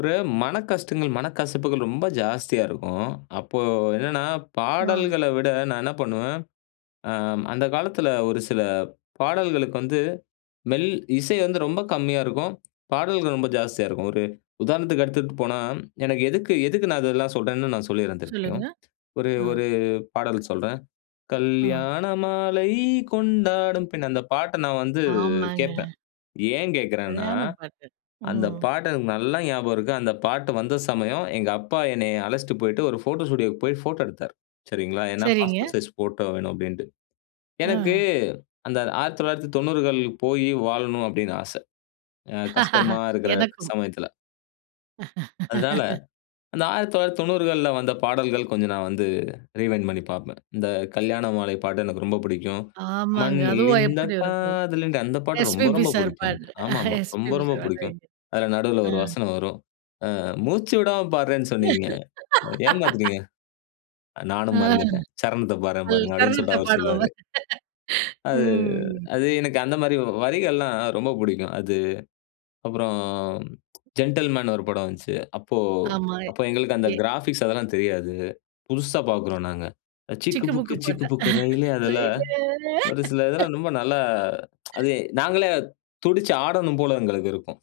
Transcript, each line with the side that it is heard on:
left: ஒரு மனக்கஷ்டங்கள், மனக்கசப்புகள் ரொம்ப ஜாஸ்தியா இருக்கும். அப்போ என்னன்னா
right: ஆ.
left: பாடல்கள்ல விட நான் என்ன பண்ணுவேன், அம். அந்த காலத்தில ஒரு சில பாடல்களுக்கு வந்து மெல் இசை வந்து ரொம்ப கம்மியா இருக்கும். பாடல்கள் ரொம்ப ஜாஸ்தியா இருக்கும். ஒரு உதாரணத்துக்கு எடுத்துட்டு போனா, எனக்கு எதுக்கு எதுக்கு நான் இதெல்லாம் சொல்றேன்னு நான் சொல்லிருறேன் திருப்பியும்.
right: சொல்லுங்க.
left: ஒரு
right: ஆ.
left: ஒரு பாடல் சொல்றேன்.
right: அ.
left: கல்யாண மாலை கொண்டாடும் பெண் அந்த பாட்ட நான் வந்து
right: ஆமாங்க.
left: கேட்பேன். ஏன் கேட்கிறேன்னா,
right: சரியான பாட்டு!
left: அந்த
right: ம்.
left: பாட்டு எனக்கு நல்லா ஞாபகம் இருக்கு. அந்த பாட்டு வந்த சமயம் எங்க அப்பா என்னைய அழச்சிட்டு போயிட்டு ஒரு போட்டோ ஸ்டுடியோவுக்கு போய் போட்டோ எடுத்தார். சரிங்களா, ஏன்னா
right: சரிங்க.
left: பாஸ்போர்ட் சைஸ் போட்டோ வேணும் அப்படின்ட்டு. எனக்கு
right: ஆ.
left: அந்த 1990கள் போயி வாழணும்னு அப்படின்னு ஆச. அ கஷ்டமா இருக்கிற
right: எனக்கும்.
left: சமயத்தில. அதனால, அந்த 1990கள்ல வந்த பாடல்கள் கொஞ்சம் நான் வந்து ரீவைண்ட் பண்ணி பாப்பேன். இந்த கல்யாண மாலை பாட்டு எனக்கு ரொம்ப புடிக்கும்.
right: ஆமாங்க.
left: மண்ணில்
right: அதுவா
left: இந்த
right: எப்படி இருக்கும்.
left: காதல் இன்றி அந்த பாட்டு ரொம்ப
right: எஸ்பிபி
left: ரொம்ப
right: சார்
left: புடிக்கும்
right: பாட்.
left: எனக்கு. ஆமாமா, ரொம்ப
right: எஸ்பிபி
left: ரொம்ப
right: சார்
left: புடிக்கும்.
right: [unintelligible]
left: அதில நடுவுல ஒரு
right: ம்.
left: வசனம் வரும். "அ மூச்சு விடாம பாடுறேன்னு சொன்னிங்க, ஏமாத்துறீங்க.
right: அ.
left: நானும் மறந்துட்டேன். சரணத்தை பாடுறேன்
right: பல்
left: பாருங்க," அப்படின்னு
right: தருணத்த
left: சொல்லிட்டு அவரு சொல்லுவாரு.
right: பாடுபவர்.
left: அது
right: ம்.
left: அது எனக்கு அந்த மாரி வரிகள்லாம் ரொம்ப புடிக்கும். அது அப்புறம் ஜென்டில்மேன் ஒரு படம் வந்துச்சு. அப்போ
right: ஆமா.
left: அப்போ எங்களுக்கு அந்த
right: எ.
left: கிராஃபிக்ஸ் அதெல்லாம் தெரியாது. புதுசா பாக்குறோம் நாங்க. சிக்கு
right: சிக்கு
left: புக்கு
right: புக்கு
left: சிக்கு
right: பாட்டா?
left: புக்கு ரெயிலே அதில ஒரு
right: ரெயிலே
left: சில இதெல்லாம் ரொம்ப நல்லா அது நாங்களே துடிச்சு ஆடணும் போல எங்களுக்கு இருக்கும்.